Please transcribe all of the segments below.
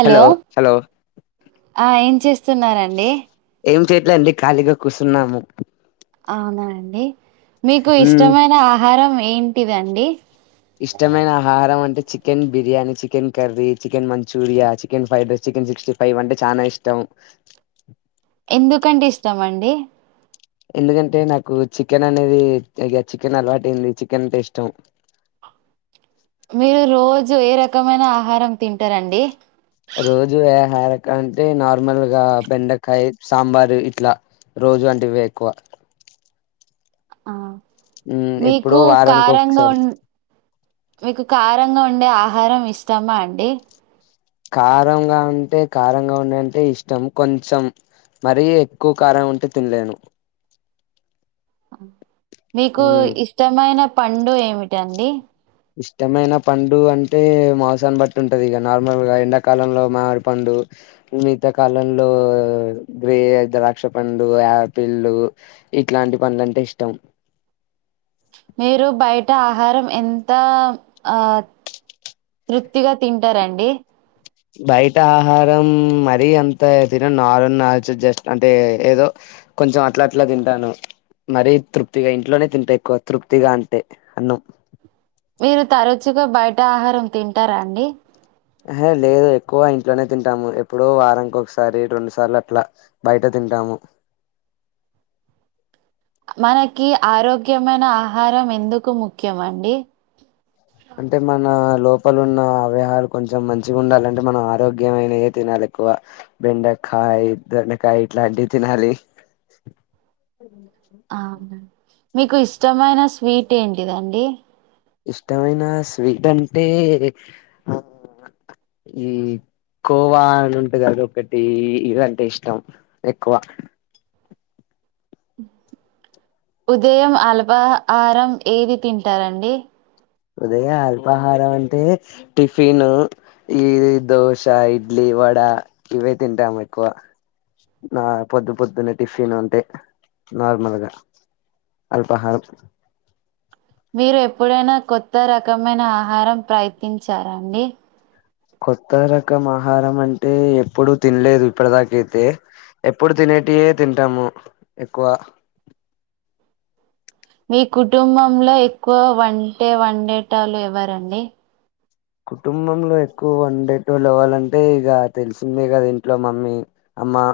Hello ఏం చేస్తున్నరండి ఏం చేయట్లేండి ఖాళీగా కూర్చున్నాము అవునా అండి మీకు మ్మ్ ఇష్టమైన ఆహారం ఏంటిదండి ఇష్టమైన ఆహారం అంటే chicken biryani chicken curry chicken Manchuria chicken fried rice chicken sixty five అంటే చానా ఇష్టం ఎందుకంటే ఇష్టమండి ఎందుకంటే నాకు చికెన్ అనేది చికెన్ అలవాటయింది చికెన్ అంటే ఇష్టం మీరు రోజు ఏ రకమైన ఆహారం తింటారండి రోజు ఏ ఆహరక అంటే నార్మల్ గా బెండకాయ సాంబారు ఇట్లా రోజు అంటే ఇవే ఎక్కువ ఆ మ్మ్ మీకు ఎప్పుడో వారానికి కారంగా ఒకసారి ఉన్ మీకు కారంగా ఉండే ఆహారం ఇష్టమా అండి కారంగా అంటే కారంగా ఉండంటే ఇష్టం కొంచెం మరీ ఎక్కువ కారం ఉంటే తినలేను మీకు మ్మ్ ఇష్టమైన పండు ఏమిటండి ఇష్టమైన పండు అంటే మసాన్ని బట్టి ఉంటది ఇక నార్మల్ గా ఎండాకాలంలో మామిడి పండు మిగతా కాలంలో గ్రే ద్రాక్ష పండు ఆపిల్లు ఇట్లాంటి పండ్లులంటే ఇష్టం మీరు బయట ఆహారం ఎంత ఆ తృప్తిగా తింటారండి బయట ఆహారం మరీ అంత తిన నార్ల్ నాలుచు జస్ట్ అంటే ఏదో కొంచెం అట్ల అట్ల తింటాను మరీ తృప్తిగా ఇంట్లోనే తింటా ఎక్కువ తృప్తిగా అంటే అన్నం మీరు తరచుగా బయట ఆహారం తింటారా అండి అహ లేదు ఎక్కువ ఇంట్లోనే తింటాము ఎప్పుడో వారంకి ఒకసారి రెండు సార్లు అట్లా బయట తింటాము మనకి ఆరోగ్యమైన ఆహారం ఎందుకు ముఖ్యమండి అంటే మన లోపల ఉన్న అవ్యహాలు కొంచెం మంచిగా ఉండాలంటే మనం ఆరోగ్యమైనవే తినాలి ఎక్కువ బెండకాయ్ దొండకాయ్ ఇట్లాంటివి తినాలి ఆ అవునా మీకు ఇష్టమైన స్వీట్ ఏంటిదండి ఇష్టమైన స్వీట్ అంటే ఆ ఈ కోవా అని ఉంటుది అది ఒకటి ఇదంటే ఇష్టం ఎక్కువ ఉదయం అల్పాహారం ఏది తింటారండి ఉదయ అల్పాహారం అంటే టిఫిన్ ఈ దోశ ఇడ్లీ వడ ఇవే తింటాము ఎక్కువ ఆ పొద్దు పొద్దున్నే టిఫిన్ అంతే నార్మల్గా అల్పాహారం మీరు ఎప్పుడైనా కొత్త రకమైన ఆహారం ప్రయత్నించారా అండి కొత్త రకం ఆహారం అంటే ఎప్పుడు తినలేదు ఇప్పటి దాక అయితే ఎప్పుడు తినేటివే తింటాము ఎక్కువ మీ కుటుంబంలో ఎక్కువ వంటే వండేటళ్ళు ఎవ్వరండి కుటుంబంలో ఎక్కువ వండే టోళ్ళు ఎవరంటే ఇగ తెలిసిందే కదా ఇంట్లో మమ్మీ అమ్మా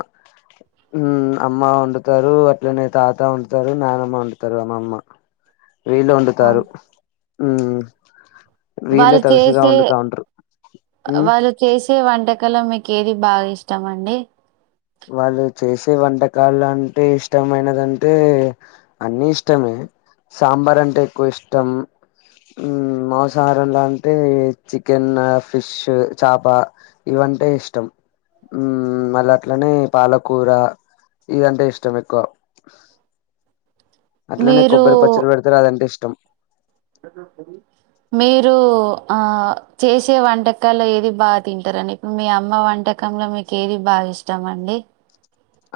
ఊ అమ్మ వండుతారు అట్లనే తాత వండుతారు నానమ్మ వండుతారు అమ్మమ్మ వీళ్ళు వండుతారు అవును. మ్మ్ వీళ్ళే వాళ్ళు తలుసుగా చేసే వండుతా ఉంటారు ఉ వాళ్ళు చేసే వంటకలొ మీకు ఏది బాగా ఇష్టం అండి వాళ్ళు చేసే వంటకాలు అంటే ఇష్టమైనదంటే అన్ని ఇష్టమే సాంబార్ అంటే ఎక్కువ ఇష్టం మ్మ్ మాంసాహారం లొ అంటే చికెన్ ఫిష్ చాప ఇవంటే ఇష్టం మ్మ్ మళ అట్లనే పాలకూర ఇదంటే ఇష్టం ఎక్కువ అట్లనే మీరు కొబ్బరి పచ్చడి పెడతారు అదంటే ఇష్టం [unintelligible] మీరు ఆ చేసే వంటకాలు ఏది బాగా తింటారని మీ అమ్మ వంటకంలో మీకు ఏది బాగా ఇష్టం అండి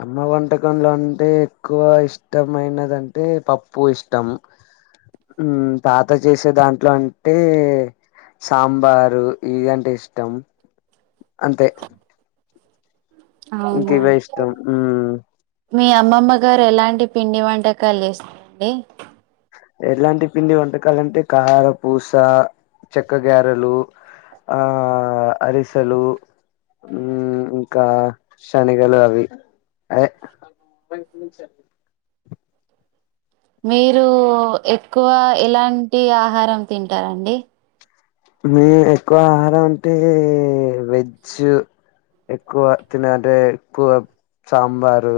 అమ్మ వంటకంలో అంటే ఎక్కువ ఇష్టమైనదింటే పప్పు ఇష్టం మ్మ్ తాత చేసే దాంట్లో అంటే సాంబారు ఇదంటే ఇష్టం అంతే ఇంక అవునా ఇవే ఇష్టం మీ అమ్మమ్మ గారు ఎలాంటి పిండి వంటకాలు చేస్తరండి ఎలాంటి పిండి వంటకాలంటే కార పూస చెక్క గారలు ఆ ఆ అరిసెలు హ్మ్ ఇంకా శనగలు అవి మీరు ఎక్కువ ఎలాంటి ఆహారం తింటారండి మీ ఎక్కువ ఆహారం అంటే వెజ్ ఎక్కువ తినేదే ఎక్కువ సాంబారు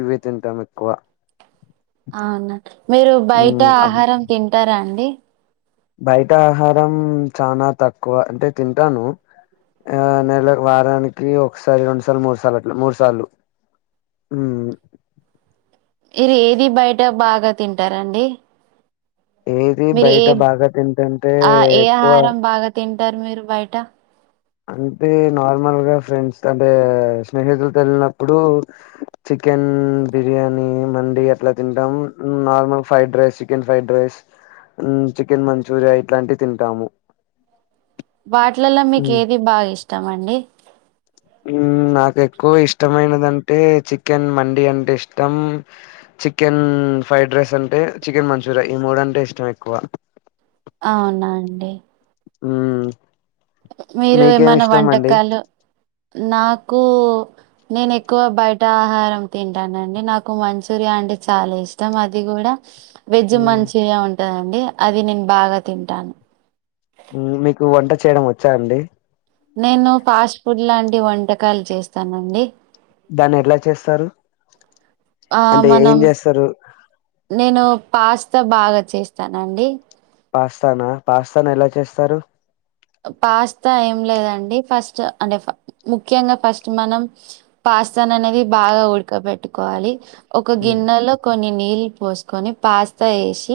ఇవే తింటాం ఎక్కువ అవునా మీరు బయట మ్మ్ అవ్ ఆహారం తింటారా అండి బయట ఆహారం చానా తక్కువ అంటే తింటాను ఆ నెల వారానికి ఒకసారి రెండుసార్లు మూడు సార్లు అట్లా మూడు సార్లు హ్మ్ మీరు ఏది బయట బాగా తింటారండి ఏది మీరు ఏ బయట బాగా తింటుంటే ఆ ఏ ఎక్కువ ఆహారం బాగా తింటారు మీరు బయట అంటే నార్మల్ గా ఫ్రెండ్స్ అంటే స్నేహితులతో వెళ్లినప్పుడు చికెన్ బిర్యానీ మండీ అట్లా తింటాము normal fried rice chicken fried rice chicken Manchuria ఇట్లాంటివి తింటాము వాటిలలో మీకు ఉమ్. ఏది బాగా ఇష్టం అండి హ్మ్ నాకు ఎక్కువ ఇష్టమైనదంటే చికెన్ మండి అంటే ఇష్టం చికెన్ ఫ్రైడ్ రైస్ అంటే చికెన్ మంచూరియా ఈ మూడు అంటే ఇష్టం ఎక్కువ అవునా అండి హ్మ్ మీరు ఏమైనా వంటకాలు నాకు నేను ఎక్కువ బయట ఆహారం తింటానండి నాకు మంచూరియా అంటే చాలా ఇష్ ష్టం అది కూడా వెజ్ మ్మ్, మంచూరియా ఉంటందండి అది నేను బాగా తింటాను మీకు వంట చేయడం వచ్చా అండి నేను ఫాస్ట్ ఫుడ్ లాంటి వంటకాలు చేస్తానండి దాన్ని ఎట్లా చేస్తారు ఆ అంటే ఏం మనం చేస్తారు నేను పాస్తా బాగా చేస్తానండి పాస్తానా పాస్తాను ఎలా చేస్తారు పాస్తా ఏం లేదండి ఫస్ట్ అంటే ముఖ్యంగా ఫస్ట్ మనం పాస్తాన్ అనేది బాగా ఉడకబెట్టుకోవాలి ఒక మ్, గిన్నెలో కొన్ని నీళ్ళు పోసుకొని పాస్తా వేసి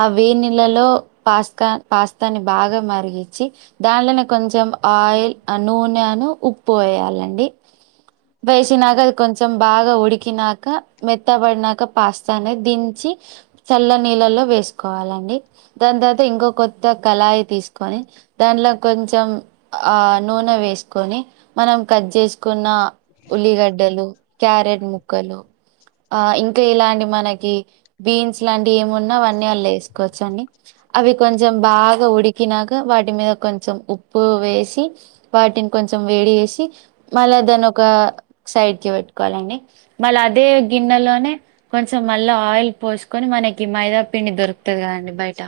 ఆ వేడి నీళ్లలో పాస్త పాస్తాని బాగా మరిగ గించి దాంలోనే కొంచెం ఆయిల్ నూనెను ఉప్పు వేయాలండి వేసినాక అది కొంచెం బాగా ఉడికినాక మెత్తబడినాక పాస్తా అనేది దించి చల్ల నీళ్ళల్లో వేసుకోవాలండి దాని తర్వాత ఇంకో కొత్త కళాయి తీసుకొని దాంట్లో కొంచెం ఆ నూనె వేసుకొని మనం కట్ చేసుకున్న ఉల్లిగడ్డలు క్యారెట్ ముక్కలు ఆ ఇంకా ఇలాంటి మనకి బీన్స్ లాంటివి ఏమున్నా అవన్నీ అళు వేసుకోవచ్చు అండి అవి కొంచెం బాగా ఉడుకినాక వాటి వాటి మీద కొంచెం ఉప్పు వేసి వాటిని కొంచెం వేడి వేసి మళ్ళా దాన్నోక సైడ్ కి పెట్టుకోవాలండి మళ్ళీ అదే గిన్నెలోనే కొంచెం మళ్ళ ఆయిల్ పోసుకొని మనకి మైదా పిండి దొరుకుతది గా అండి బయట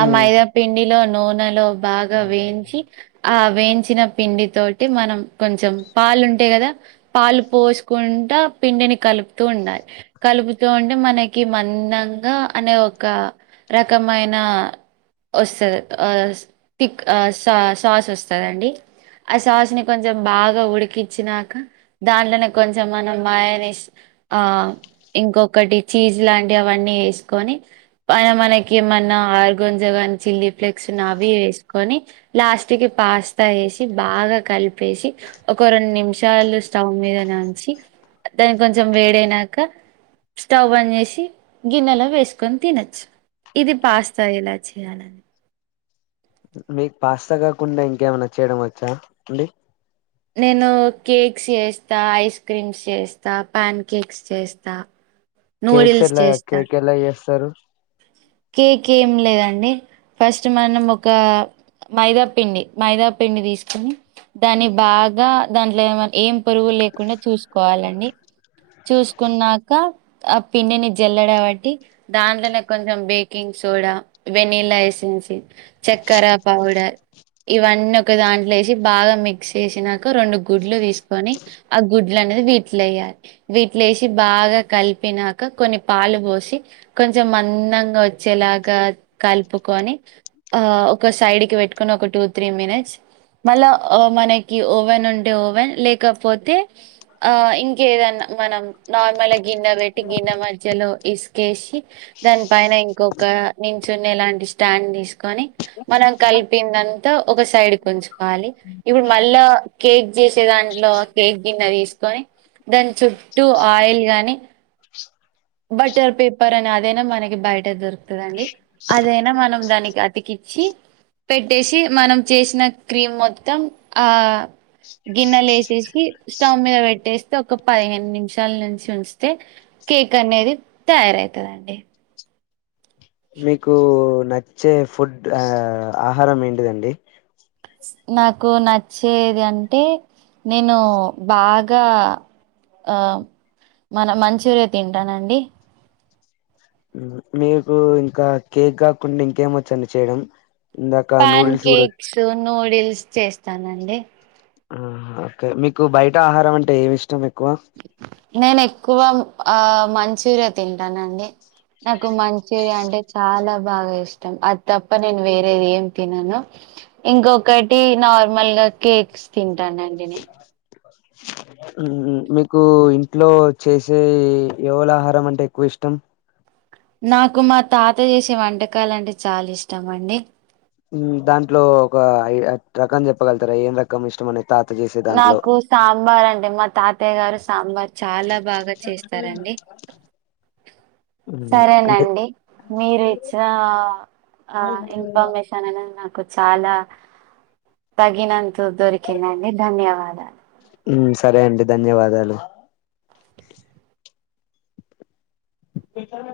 ఆ మ్, మైదాపిండిలో నూనెలో బాగా వేయించి ఆ వేయించిన పిండి తోటి మనం కొంచెం పాలు ఉంటయీకదా పాలు పోసుకుంటా పిండిని కలుపుతూ ఉండాలి కలుపుతూ ఉంటే మనకి మందంగా అనే ఒక రకమైన వస్తది పిక్ సా సాస్ ఇస్తారండి ఆ సాస్ ని కొంచెం బాగా ఉడికించినాక దాంట్లోనే కొంచెం మనం మాయని ఏసి ఆ ఇంకొకటి చీజ్ లాంటివి అవన్నీ వేసుకొని పైన మనకి ఏమన్నా ఆర్గోంజ కానీ చిల్లీ ఫ్లేక్స్ నా అవి వేసుకొని లాస్ట్ కి పాస్తా వేసి బాగా కలిపేసి ఒక రెండు నిమిషాలు స్టవ్ మీదనే ఉంచి దాని కొంచెం వేడైనాక స్టవ్ బంద్ చేసి గిన్నెలో వేసుకొని తినచ్చు ఇది పాస్తా ఎలా చేయాలి మీకు పాస్తా కాకుండా ఇంకేమైనాచ్చేయడం వచ్చా అండి నేను కేక్స్ చేస్తా ఐస్ క్రీమ్స్ చేస్తా పాన్ కేక్స్ చేస్తా కేక్స్ నూడిల్స్ ఎలా చేస్తా కేక్ ఎలా చేస్తారు కేక్ ఏం లేదండి ఫస్ట్ మనం ఒక మైదా పిండి మైదా పిండి తీసుకుని దాన్ని బాగా దాంట్లో ఏమ ఏం పరుగు లేకుండా చూసుకోవాలండి చూసుకున్నాక ఆ పిండిని జల్లడాబట్టి దాంట్లోనే కొంచెం బేకింగ్ సోడా వెనీలా ఎసెన్ంచి చక్కర పౌడర్ ఇవన్నీ ఒక దాంట్లో వేసి బాగా మిక్స్ చేసినాక రెండు గుడ్లు తీసుకొని ఆ గుడ్లు అనేది వీటిలో వేయ్యాలి వీట్లే వేసి బాగా కలిపినాక కొన్ని పాలు పోసి కొంచెం మందంగా వచ్చేలాగా కలుపుకొని ఆ ఒక సైడ్ కి పెట్టుకుని ఒక టూ త్రీ మినిట్స్ మళ్ళా మనకి ఓవెన్ ఉంటే ఓవెన్ లేకపోతే ఆ ఇంకేదన్నా మనం నార్మల్ గిన్నె పెట్టి గిన్నె మధ్యలో ఇసుకేసి దాని పైన ఇంకొక నించున్న ఎలాంటి స్టాండ్ తీసుకొని మనం కలిపిందంతా ఒక సైడ్ ఉంచుకోవాలి కలపాలి ఇప్పుడు మళ్ళా కేక్ చేసే దాంట్లో కేక్ గిన్నె తీసుకొని దాని చుట్టూ ఆయిల్ గాని బట్టర్ పేపర్ అని అదైనా మనకి బయట దొరుకుతుందండి అదైనా మనం దానికి అతికిచ్చి పెట్టేసి మనం చేసిన క్రీమ్ మొత్తం ఆ గిన్నెలు వేసేసి స్టవ్ మీద పెట్టేస్తే ఒక పదిహేను నిమిషాల నుంచి ఉంచితే కేక్ అనేది తయారవుతుందండి మీకు నచ్చే ఫుడ్ ఆహారం ఏంటిదండి నాకు నచ్చేది అంటే నేను బాగా ఆ మన మంచూరియా తింటానండి మీకు ఇంకా కేక్ కాకుండా ఇంకేం వచ్చండి చేయడం ఇందాక పాన్ నూడిల్స్ కూడా వచ్చు. కేక్స్ నూడిల్స్ చేస్తానండి ఆ ఓకే మీకు బయట ఆహారం అంటే ఏమి ఇష్టం ఎక్కువ నేను ఎక్కువ ఆ మంచూరియా తింటానండి నాకు మంచూరియా అంటే చాలా బాగా ఇష్టం అది తప్ప నేను వేరేది ఏం తినను ఇంకొకటి నార్మల్ గా కేక్స్ తింటానండి నేను చ్ మీకు ఇంట్లో చేసే యవలహారం అంటే ఎక్కువ ఇష్టం నాకు మా తాత చేసే వంటకాలు అంటే చాలా ఇష్టం అండి దాంట్లో ఒక రకం చెప్పగలుగుతారా ఏం రకం ఇష్టం అని తాత జెసెవి నాకు సాంబార్ అంటే మా తాతయ్య గారు సాంబార్ చాలా బాగా చేస్తారండి ఉమ్, అంటే సరేనండి మీరు ఇచ్చినా ఆ ఇన్ఫర్మేషన్ నాకు చాలా తగినంత దొరికిందండి ధన్యవాదాలు ఉమ్ సరే అండి ధన్యవాదాలు ఎక్కడ దాక